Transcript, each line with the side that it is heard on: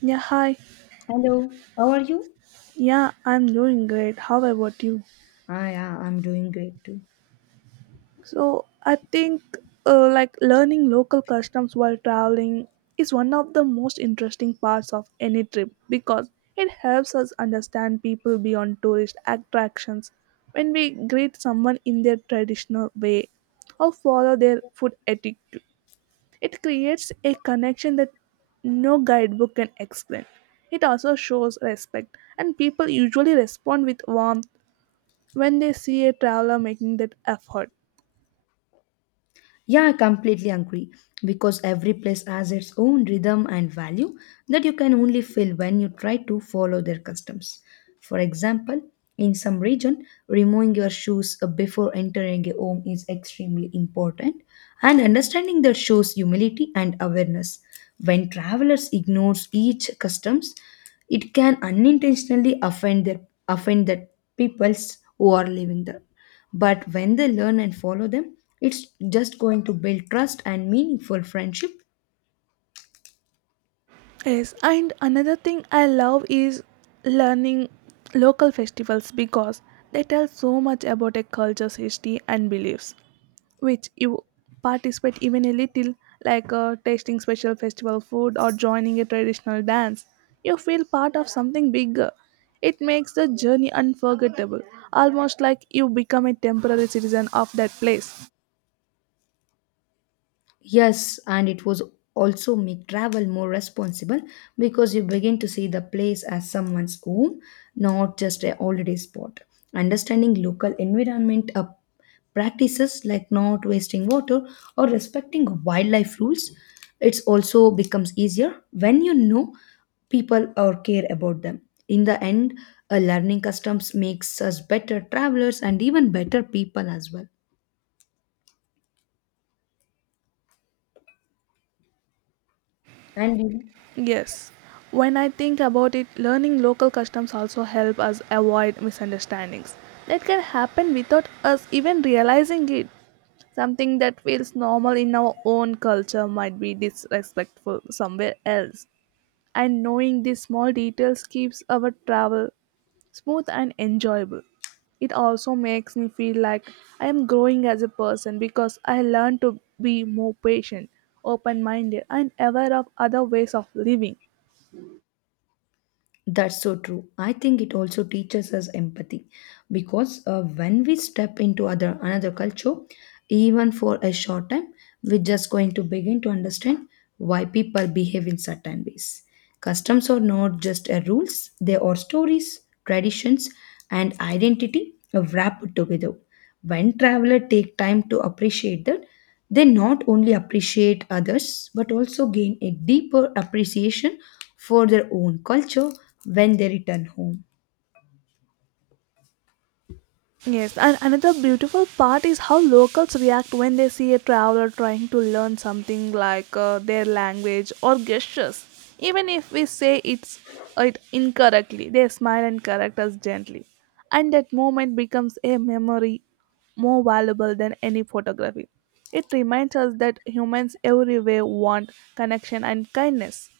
right: Yeah, hi.
left: Hello, how are you?
right: Yeah, I'm doing great. How about you?
left: Ah, yeah, I'm doing great too.
right: I think like learning local customs while traveling is one of the most interesting parts of any trip because it helps us understand people beyond tourist attractions. When we greet someone in their traditional way or follow their food etiquette, it creates a connection that no guidebook can explain. It also shows respect, and people usually respond with warmth when they see a traveler making that effort.
left: Yeah, I completely agree because every place has its own rhythm and value that you can only feel when you try to follow their customs. For example, in some region, removing your shoes before entering a home is extremely important, and understanding that shows humility and awareness. When travelers ignores each customs, it can unintentionally offend the peoples who are living there, but when they learn and follow them, it's just going to build trust and meaningful friendship.
right: Yes, and another thing I love is learning local festivals because they tell so much about a culture's history and beliefs. Which you participate even a little, like tasting special festival food or joining a traditional dance, you feel part of something bigger. It makes the journey unforgettable, almost like you become a temporary citizen of that place.
left: Yes, and it was also make travel more responsible because you begin to see the place as someone's home, not just a holiday spot. Understanding local environment practices like not wasting water or respecting wildlife rules, it's also becomes easier when you know people or care about them. In the end, learning customs makes us better travelers and even better people as well. And you know,
right: Yes. When I think about it, learning local customs also help us avoid misunderstandings that can happen without us even realizing it. Something that feels normal in our own culture might be disrespectful somewhere else. And knowing these small details keeps our travel smooth and enjoyable. It also makes me feel like I am growing as a person because I learn to be more patient, open minded, and aware of other ways of living.
left: that's so true. I think it also teaches us empathy because when we step into other another culture, even for a short time, we're just going to begin to understand why people behave in certain ways. Customs are not just rules; they are stories, traditions, and identity wrapped together. When traveler take time to appreciate that, they not only appreciate others but also gain a deeper appreciation for their own culture when they return home.
right: Yes, and another beautiful part is how locals react when they see a traveler trying to learn something like their language or gestures. Even if we say it incorrectly, they smile and correct us gently. And that moment becomes a memory more valuable than any photography. It reminds us that humans everywhere want connection and kindness.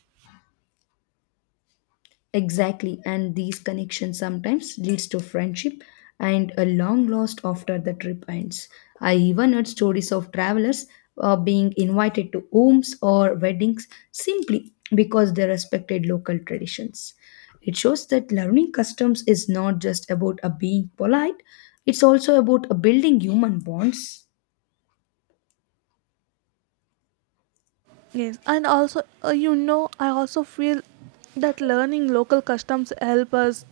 left: Exactly, and these connections sometimes leads to friendship and a long lost after the trip ends. I even heard stories of travelers being invited to homes or weddings simply because they respected local traditions. It shows that learning customs is not just about a being polite; it's also about a building human bonds.
right: Yes, and also, I also feel that learning local customs help us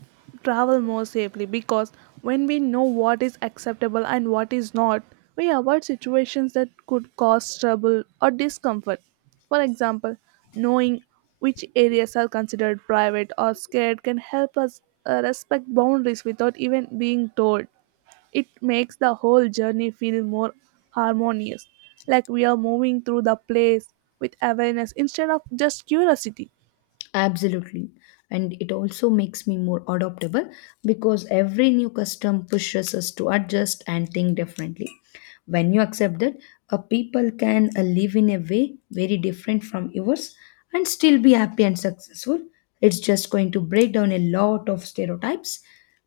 right: travel more safely because when we know what is acceptable and what is not, we avoid situations that could cause trouble or discomfort. For example, knowing which areas are considered private or scared can help us respect boundaries without even being told. It makes the whole journey feel more harmonious, like we are moving through the place with awareness instead of just curiosity.
left: Absolutely. And it also makes me more adaptable because every new custom pushes us to adjust and think differently. When you accept that, a people can live in a way very different from yours and still be happy and successful. It's just going to break down a lot of stereotypes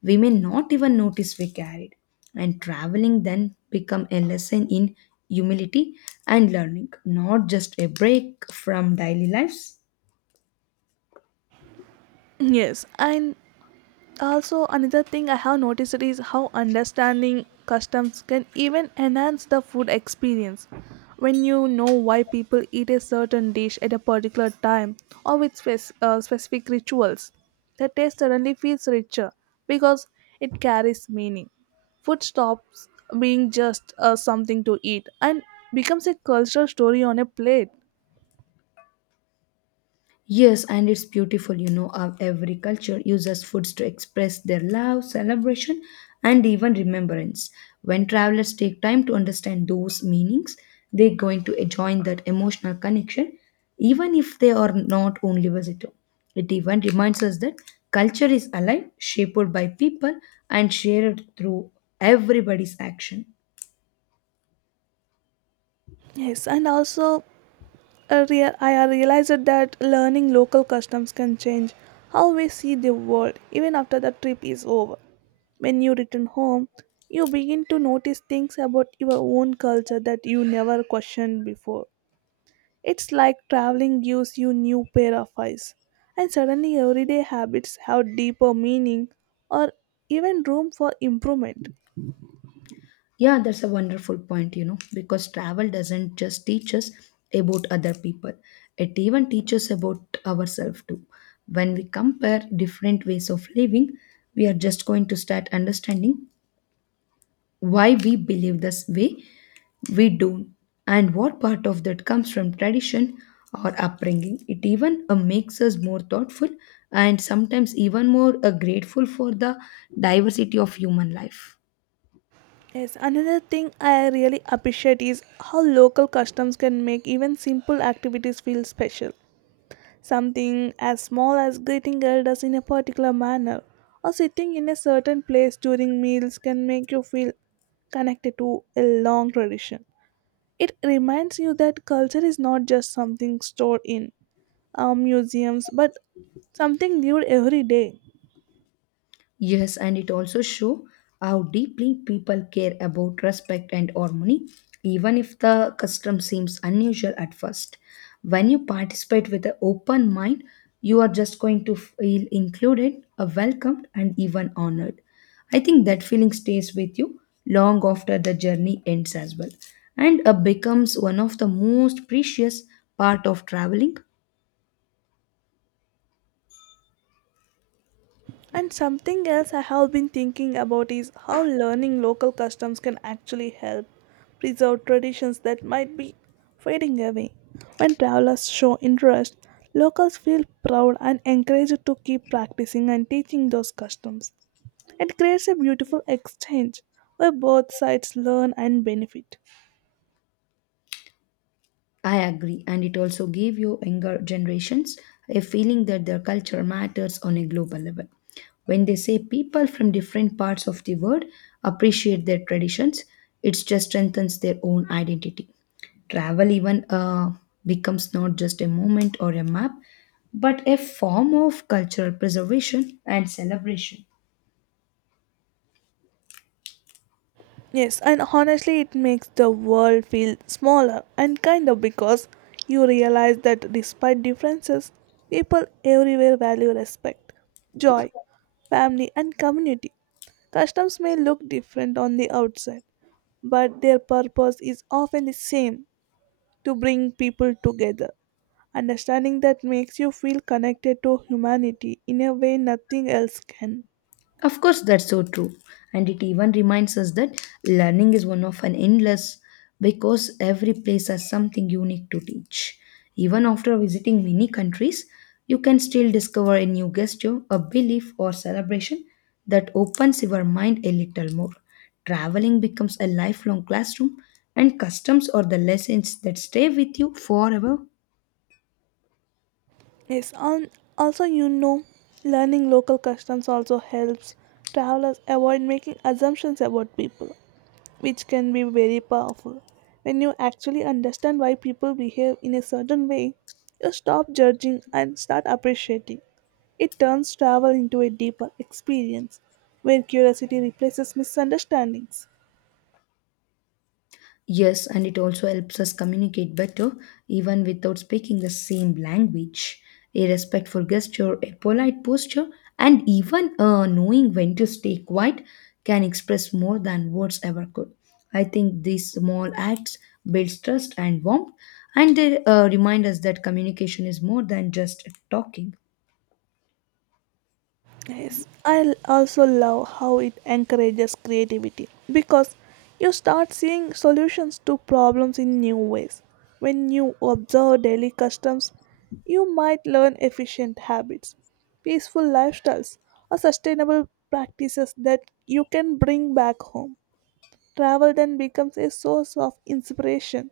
left: we may not even notice we carried. And traveling then become a lesson in humility and learning, not just a break from daily lives.
right: Yes, and also, another thing I have noticed is how understanding customs can even enhance the food experience. When you know why people eat a certain dish at a particular time or with specific rituals, the taste suddenly feels richer because it carries meaning. Food stops being just something to eat and becomes a cultural story on a plate.
left: Yes, and it's beautiful, you know, how every culture uses foods to express their love, celebration, and even remembrance. When travelers take time to understand those meanings, they're going to join that emotional connection, even if they are not only visitor. It even reminds us that culture is alive, shaped by people, and shared through everybody's action.
right: Yes, and also I realized that learning local customs can change how we see the world even after the trip is over. When you return home, you begin to notice things about your own culture that you never questioned before. It's like traveling gives you new pair of eyes, and suddenly everyday habits have deeper meaning or even room for improvement.
left: Yeah, that's a wonderful point, you know, because travel doesn't just teach us about other people, it even teaches about ourselves too. When we compare different ways of living, we are just going to start understanding why we believe this way we do and what part of that comes from tradition or upbringing. It even makes us more thoughtful and sometimes even more grateful for the diversity of human life.
right: Yes, another thing I really appreciate is how local customs can make even simple activities feel special. Something as small as greeting elders in a particular manner or sitting in a certain place during meals can make you feel connected to a long tradition. It reminds you that culture is not just something stored in museums but something lived every day.
left: Yes, and it also show how deeply people care about respect and harmony, even if the custom seems unusual at first. When you participate with an open mind, you are just going to feel included, welcomed, and even honored. I think that feeling stays with you long after the journey ends as well, and becomes one of the most precious part of traveling.
right: And something else I have been thinking about is how learning local customs can actually help preserve traditions that might be fading away. When travelers show interest, locals feel proud and encouraged to keep practicing and teaching those customs. It creates a beautiful exchange where both sides learn and benefit.
left: I agree, and it also gave you younger generations a feeling that their culture matters on a global level. When they say people from different parts of the world appreciate their traditions, it just strengthens their own identity. Travel even becomes not just a moment or a map, but a form of cultural preservation and celebration.
right: Yes, and honestly, it makes the world feel smaller and kinder because you realize that despite differences, people everywhere value respect, joy, family, and community. Customs may look different on the outside, but their purpose is often the same to bring people together. Understanding that makes you feel connected to humanity in a way nothing else can.
left: Of course, that's so true. And it even reminds us that learning is one of an endless because every place has something unique to teach. Even after visiting many countries, you can still discover a new gesture, a belief, or celebration that opens your mind a little more. Traveling becomes a lifelong classroom, and customs are the lessons that stay with you forever.
right: Yes, and also learning local customs also helps travelers avoid making assumptions about people, which can be very powerful. When you actually understand why people behave in a certain way, you stop judging and start appreciating. It turns travel into a deeper experience where curiosity replaces misunderstandings.
left: Yes, and it also helps us communicate better, even without speaking the same language. A respectful gesture, a polite posture, and even knowing when to stay quiet can express more than words ever could. I think these small acts build trust and warmth, and they remind us that communication is more than just talking.
right: Yes, also love how it encourages creativity because you start seeing solutions to problems in new ways. When you observe daily customs, you might learn efficient habits, peaceful lifestyles, or sustainable practices that you can bring back home. Travel then becomes a source of inspiration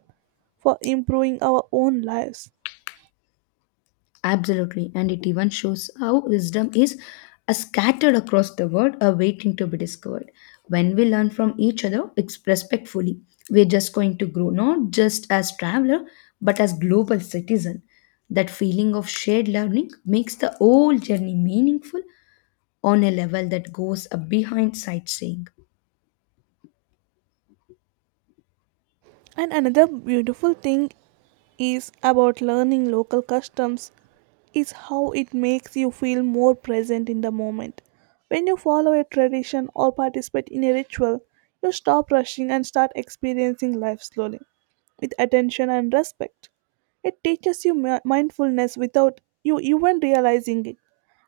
right: for improving our own lives.
left: Absolutely, and it even shows how wisdom is scattered across the world, waiting to be discovered. When we learn from each other, it's respectfully, we're just going to grow, not just as traveler, but as global citizen. That feeling of shared learning makes the whole journey meaningful on a level that goes behind sightseeing.
right: And another beautiful thing is about learning local customs is how it makes you feel more present in the moment. When you follow a tradition or participate in a ritual, you stop rushing and start experiencing life slowly, with attention and respect. It teaches you mindfulness without you even realizing it,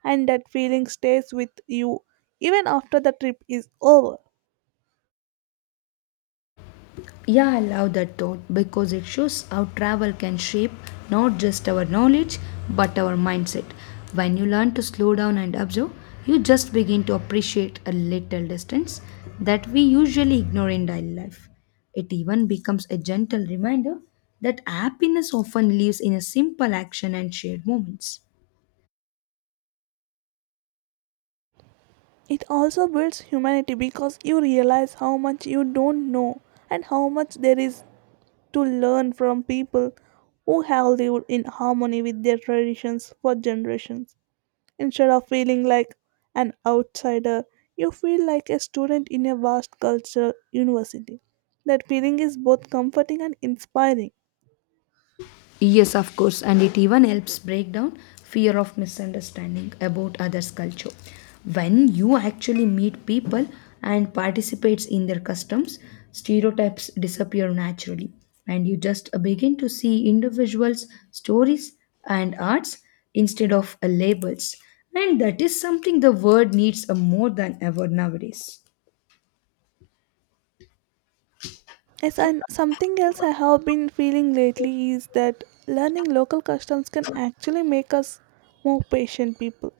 right: and that feeling stays with you even after the trip is over.
left: Yeah, I love that thought because it shows how travel can shape not just our knowledge but our mindset. When you learn to slow down and observe, you just begin to appreciate a little distance that we usually ignore in daily life. It even becomes a gentle reminder that happiness often lives in a simple action and shared moments.
right: It also builds humanity because you realize how much you don't know and how much there is to learn from people who have lived in harmony with their traditions for generations. Instead of feeling like an outsider, you feel like a student in a vast culture university. That feeling is both comforting and inspiring.
left: Yes, of course, and it even helps break down fear of misunderstanding about others' culture. When you actually meet people and participates in their customs, stereotypes disappear naturally, and you just begin to see individuals, stories, and arts instead of labels. And that is something the world needs more than ever nowadays.
right: Yes, and something else I have been feeling lately is that learning local customs can actually make us more patient people.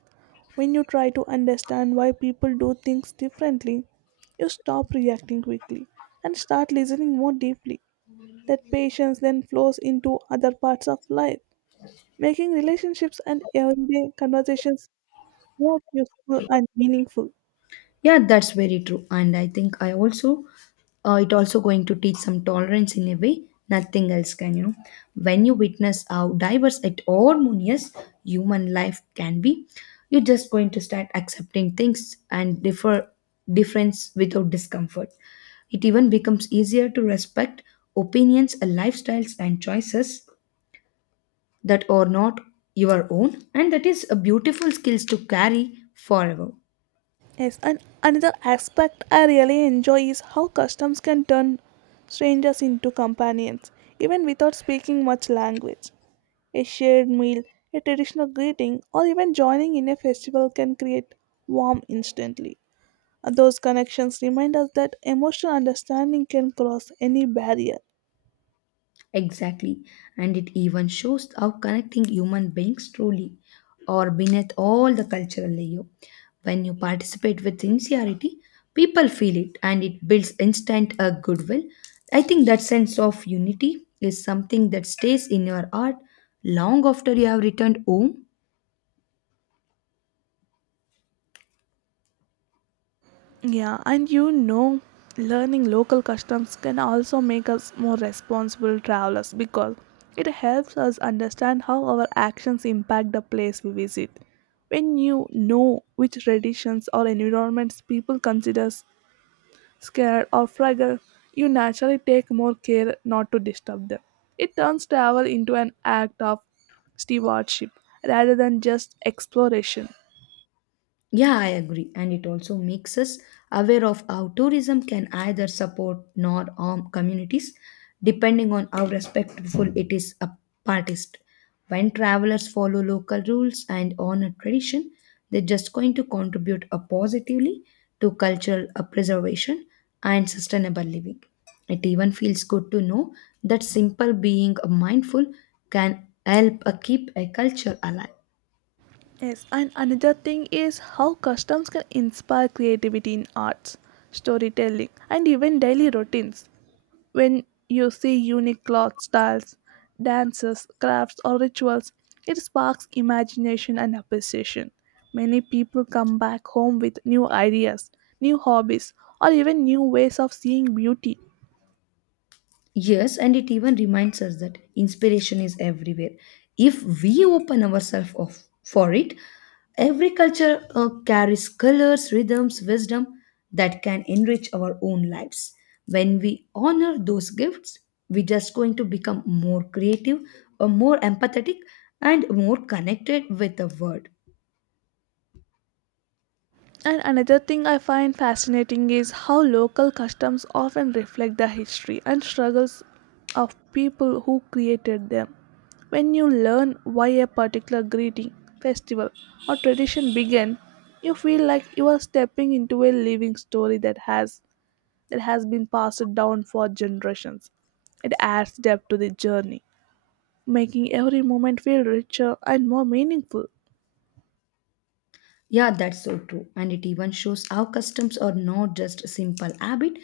right: When you try to understand why people do things differently, you stop reacting quickly and start listening more deeply. That patience then flows into other parts of life, making relationships and everyday conversations more useful and meaningful.
left: Yeah, that's very true. And I think I also, it also going to teach some tolerance in a way nothing else can, you know. When you witness how diverse and harmonious human life can be, you're just going to start accepting things and difference without discomfort. It even becomes easier to respect opinions, and lifestyles, and choices that are not your own, and that is a beautiful skills to carry forever.
right: Yes, and another aspect I really enjoy is how customs can turn strangers into companions, even without speaking much language. A shared meal, a traditional greeting, or even joining in a festival can create warmth instantly. And those connections remind us that emotional understanding can cross any barrier.
left: Exactly. And it even shows how connecting human beings truly are beneath all the cultural layer. When you participate with sincerity, people feel it and it builds instant goodwill. I think that sense of unity is something that stays in your heart long after you have returned home.
right: Yeah, and learning local customs can also make us more responsible travelers because it helps us understand how our actions impact the place we visit. When you know which traditions or environments people consider scared or fragile, you naturally take more care not to disturb them. It turns travel into an act of stewardship rather than just exploration.
left: Yeah, I agree. And it also makes us aware of how tourism can either support nor harm communities, depending on how respectful it is a participant. When travelers follow local rules and honor tradition, they're just going to contribute positively to cultural preservation and sustainable living. It even feels good to know that simple being mindful can help keep a culture alive.
right: Yes, and another thing is how customs can inspire creativity in arts, storytelling, and even daily routines. When you see unique cloth styles, dances, crafts, or rituals, it sparks imagination and appreciation. Many people come back home with new ideas, new hobbies, or even new ways of seeing beauty.
left: Yes, and it even reminds us that inspiration is everywhere. If we open ourselves off for it, every culture carries colors, rhythms, wisdom that can enrich our own lives. When we honor those gifts, we're just going to become more creative, more empathetic, and more connected with the world.
right: And another thing I find fascinating is how local customs often reflect the history and struggles of people who created them. When you learn why a particular greeting, festival, or tradition began, you feel like you are stepping into a living story that has been passed down for generations. It adds depth to the journey, making every moment feel richer and more meaningful.
left: Yeah, that's so true. And it even shows how customs are not just a simple habit,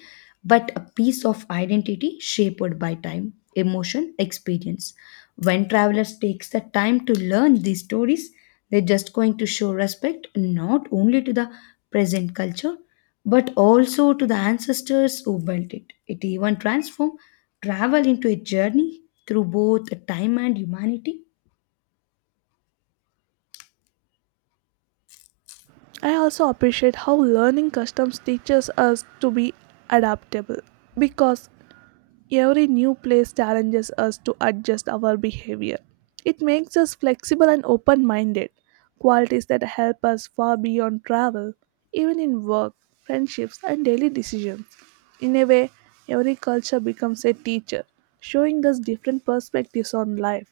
left: but a piece of identity shaped by time, emotion, experience. When travelers takes the time to learn these stories, they're just going to show respect not only to the present culture, but also to the ancestors who built it. It even transforms travel into a journey through both time and humanity.
right: I also appreciate how learning customs teaches us to be adaptable because every new place challenges us to adjust our behavior. It makes us flexible and open minded, qualities that help us far beyond travel, even in work, friendships, and daily decisions. In a way, every culture becomes a teacher, showing us different perspectives on life.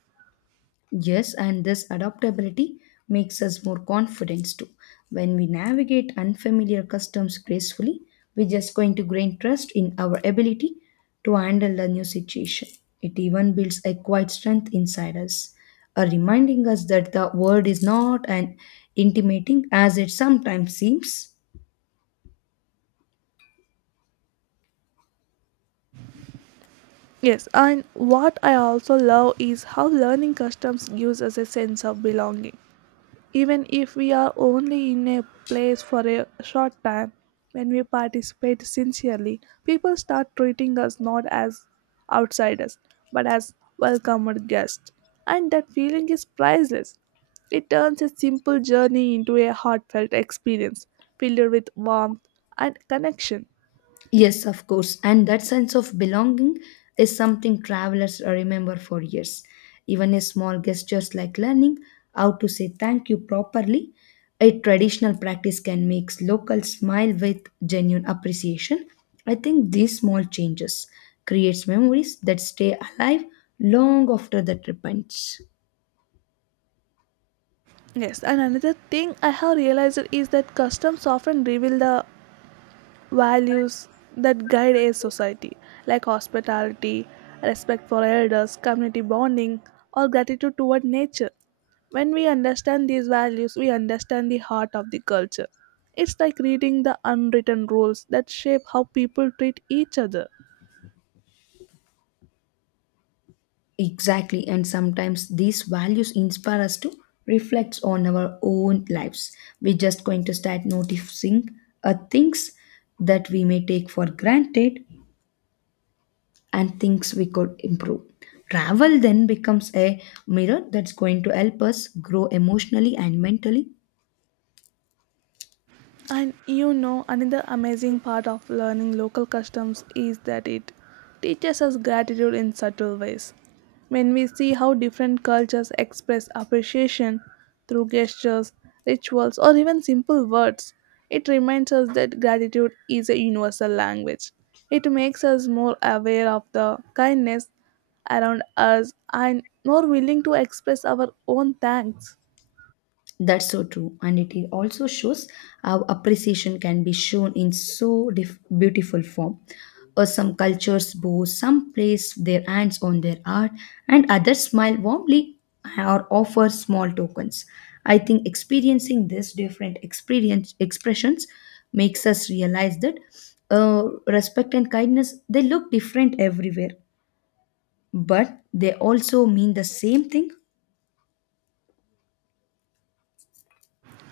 left: Yes, and this adaptability makes us more confident too. When we navigate unfamiliar customs gracefully, we're just going to gain trust in our ability to handle the new situation. It even builds a quiet strength inside us, reminding us that the world is not an intimidating as it sometimes seems.
right: Yes, and what I also love is how learning customs gives us a sense of belonging. Even if we are only in a place for a short time, when we participate sincerely, people start treating us not as outsiders but as welcomed guests. And that feeling is priceless. It turns a simple journey into a heartfelt experience filled with warmth and connection.
left: Yes, of course. And that sense of belonging is something travelers remember for years. Even a small gestures like learning how to say thank you properly, a traditional practice can make locals smile with genuine appreciation. I think these small changes creates memories that stay alive long after the trip ends.
right: Yes, and another thing I have realized is that customs often reveal the values that guide a society, like hospitality, respect for elders, community bonding, or gratitude toward nature. When we understand these values, we understand the heart of the culture. It's like reading the unwritten rules that shape how people treat each other.
left: Exactly, and sometimes these values inspire us to reflect on our own lives. We're just going to start noticing things that we may take for granted and things we could improve. Travel then becomes a mirror that's going to help us grow emotionally and mentally.
right: And another amazing part of learning local customs is that it teaches us gratitude in subtle ways. When we see how different cultures express appreciation through gestures, rituals, or even simple words, it reminds us that gratitude is a universal language. It makes us more aware of the kindness around us and more willing to express our own thanks.
left: That's so true. And also shows how appreciation can be shown in so beautiful form. Some cultures bow, some place their hands on their art, and others smile warmly or offer small tokens. I think experiencing these different experience expressions makes us realize that respect and kindness they look different everywhere, but they also mean the same thing.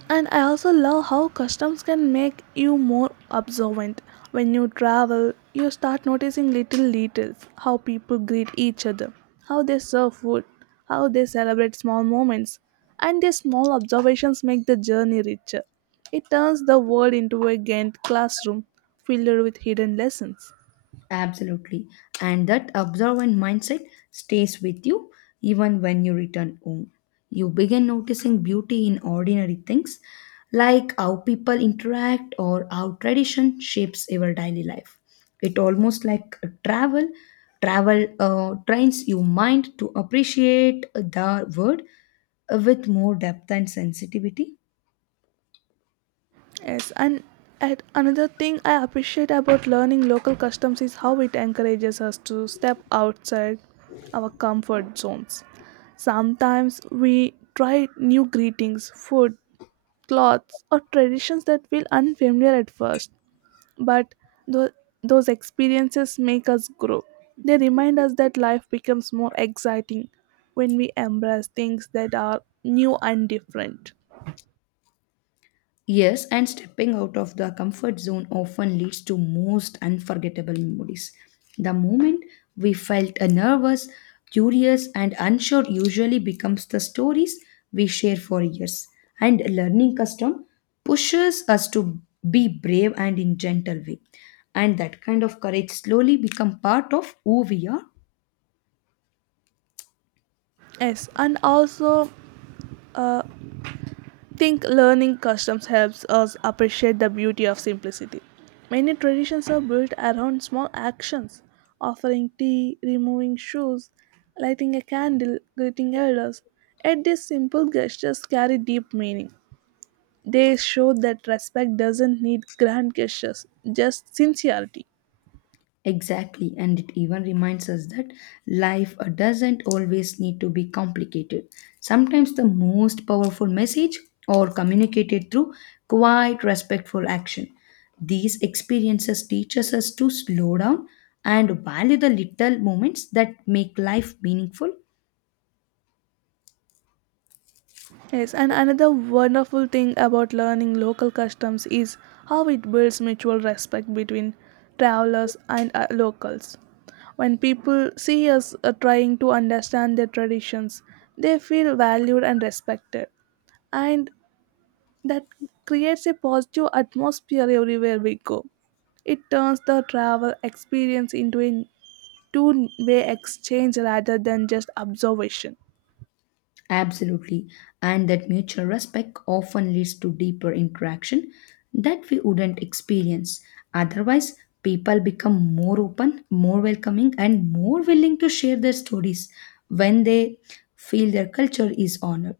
right: And I also love how customs can make you more observant. When you travel, you start noticing little details how people greet each other, how they serve food, how they celebrate small moments. And these small observations make the journey richer. It turns the world into a gained classroom filled with hidden lessons.
left: Absolutely. And that observant mindset stays with you even when you return home. You begin noticing beauty in ordinary things like how people interact or how tradition shapes your daily life. It almost like a travel. Travel trains your mind to appreciate the world with more depth and sensitivity.
right: Yes, and at another thing I appreciate about learning local customs is how it encourages us to step outside our comfort zones. Sometimes we try new greetings, food, clothes, or traditions that feel unfamiliar at first, but tho- those experiences make us grow. They remind us that life becomes more exciting when we embrace things that are new and different.
left: Yes, and stepping out of the comfort zone often leads to most unforgettable memories. The moment we felt nervous, curious, and unsure usually becomes the stories we share for years. And learning custom pushes us to be brave and in gentle way. And that kind of courage slowly become part of who we are.
right: Yes, and also uh, think learning customs helps us appreciate the beauty of simplicity. Many traditions are built around small actions offering tea, removing shoes, lighting a candle, greeting elders. Yet these simple gestures carry deep meaning. They show that respect doesn't need grand gestures, just sincerity.
left: Exactly, and it even reminds us that life doesn't always need to be complicated. Sometimes the most powerful message or communicated through quiet, respectful action. These experiences teach us to slow down and value the little moments that make life meaningful.
right: Yes, and another wonderful thing about learning local customs is how it builds mutual respect between travelers and locals. When people see us trying to understand their traditions, they feel valued and respected. And that creates a positive atmosphere everywhere we go. It turns the travel experience into a two-way exchange rather than just observation.
left: Absolutely. And that mutual respect often leads to deeper interaction that we wouldn't experience. Otherwise, people become more open, more welcoming, and more willing to share their stories when they feel their culture is honored.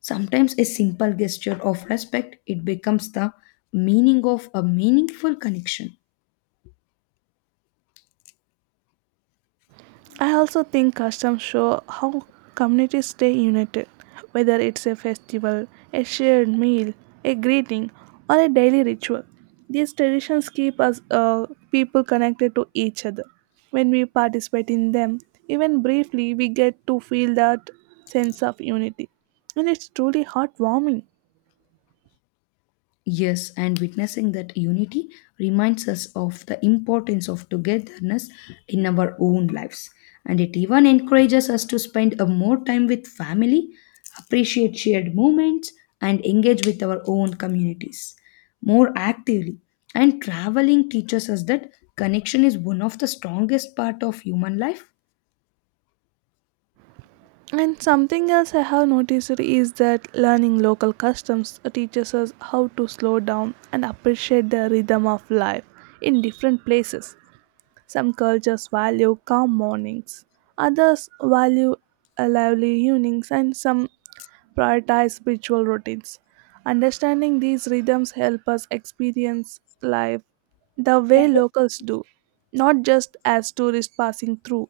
left: Sometimes a simple gesture of respect it becomes the meaning of a meaningful connection.
right: I also think customs show how communities stay united, whether it's a festival, a shared meal, a greeting, or a daily ritual. These traditions keep us people connected to each other. When we participate in them, even briefly, we get to feel that sense of unity, and it's truly heartwarming.
left: Yes, and witnessing that unity reminds us of the importance of togetherness in our own lives. And it even encourages us to spend a more time with family, appreciate shared moments, and engage with our own communities more actively. And traveling teaches us that connection is one of the strongest part of human life.
right: And something else I have noticed is that learning local customs teaches us how to slow down and appreciate the rhythm of life in different places. Some cultures value calm mornings, others value a lively evenings, and some prioritize ritual routines. Understanding these rhythms help us experience life the way locals do, not just as tourists passing through.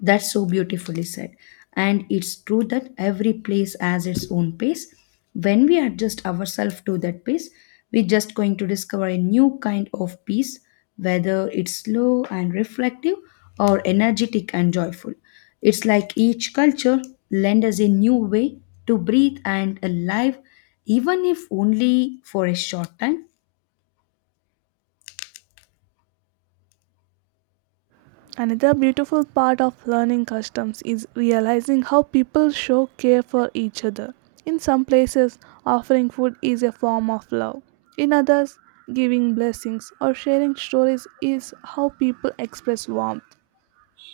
left: That's so beautifully said. And it's true that every place has its own pace. When we adjust ourselves to that pace, we're just going to discover a new kind of peace, whether it's slow and reflective or energetic and joyful. It's like each culture lends us a new way to breathe and alive, even if only for a short time.
right: Another beautiful part of learning customs is realizing how people show care for each other. In some places, offering food is a form of love. In others, giving blessings or sharing stories is how people express warmth.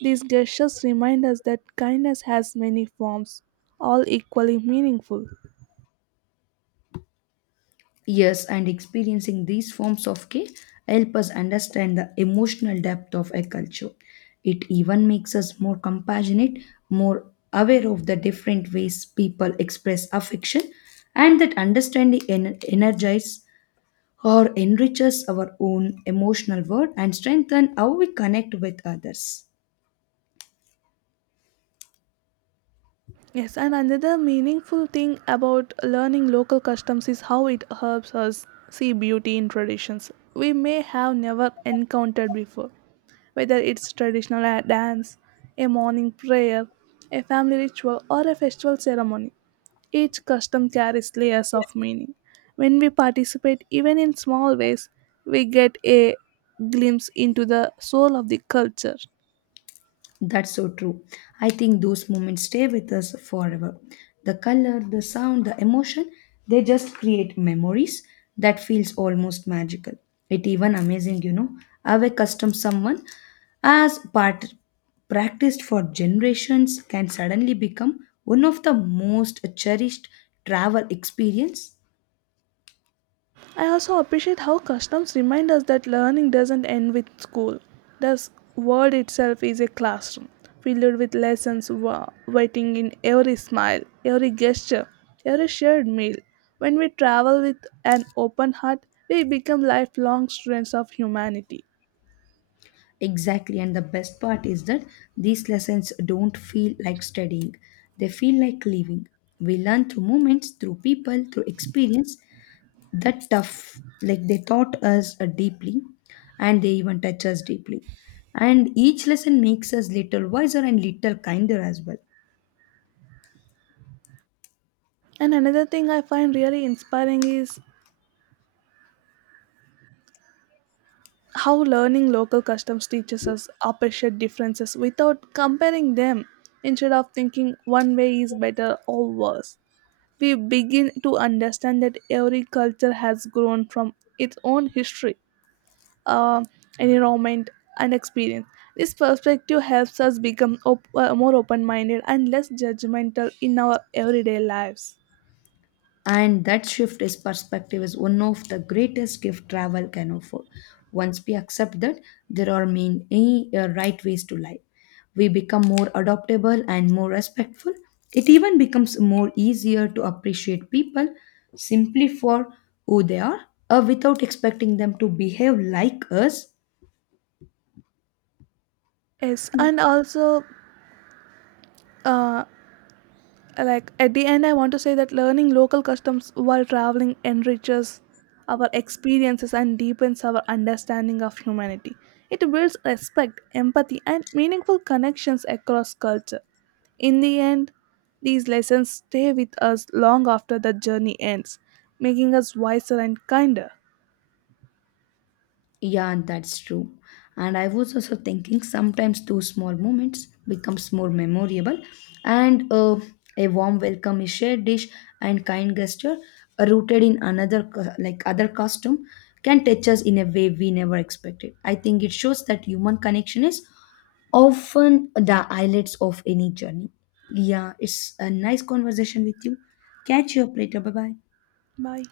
right: These gestures remind us that kindness has many forms, all equally meaningful.
left: Yes, and experiencing these forms of care help us understand the emotional depth of a culture. It even makes us more compassionate, more aware of the different ways people express affection, and that understanding energizes or enriches our own emotional world and strengthen how we connect with others.
right: Yes, and another meaningful thing about learning local customs is how it helps us see beauty in traditions we may have never encountered before. Whether it's dance, a morning prayer, a family ritual, or a festival ceremony, each custom carries layers of meaning. When we participate, even in small ways, we get a glimpse into the soul of the culture.
left: That's so true. I think those moments stay with us forever. The color, the sound, the emotion, they just create memories that feels almost magical. It even amazing, you know, how a custom someone as part practiced for generations can suddenly become one of the most cherished travel experience.
right: I also appreciate how customs remind us that learning doesn't end with school. The world itself is a classroom, filled with lessons waiting in every smile, every gesture, every shared meal. When we travel with an open heart, we become lifelong students of humanity.
left: Exactly, and the best part is that these lessons don't feel like studying, they feel like living. We learn through moments, through people, through experience that tough, like they taught us deeply and they even touch us deeply. And each lesson makes us little wiser and little kinder as well.
right: And another thing I find really inspiring is how learning local customs teaches us appreciate differences without comparing them instead of thinking one way is better or worse. We begin to understand that every culture has grown from its own history, uh, environment, and experience. This perspective helps us become more open minded and less judgmental in our everyday lives.
left: And that shift is perspective is one of the greatest gift travel can offer. Once we accept that there are mean any right ways to live, we become more adaptable and more respectful. It even becomes more easier to appreciate people simply for who they are, without expecting them to behave like us.
right: Yes, and also. Uh, like at the end I want to say that learning local customs while traveling enriches our experiences and deepens our understanding of humanity. It builds respect empathy and meaningful connections across culture. In the end these lessons stay with us long after the journey ends, making us wiser and kinder.
left: Yeah, that's true. And I was also thinking sometimes those small moments becomes more memorable. And a warm welcome is shared dish and kind gesture rooted in another like other custom can touch us in a way we never expected. I think it shows that human connection is often the highlights of any journey. Yeah, it's a nice conversation with you. Catch you up later. Bye bye.
right: Bye.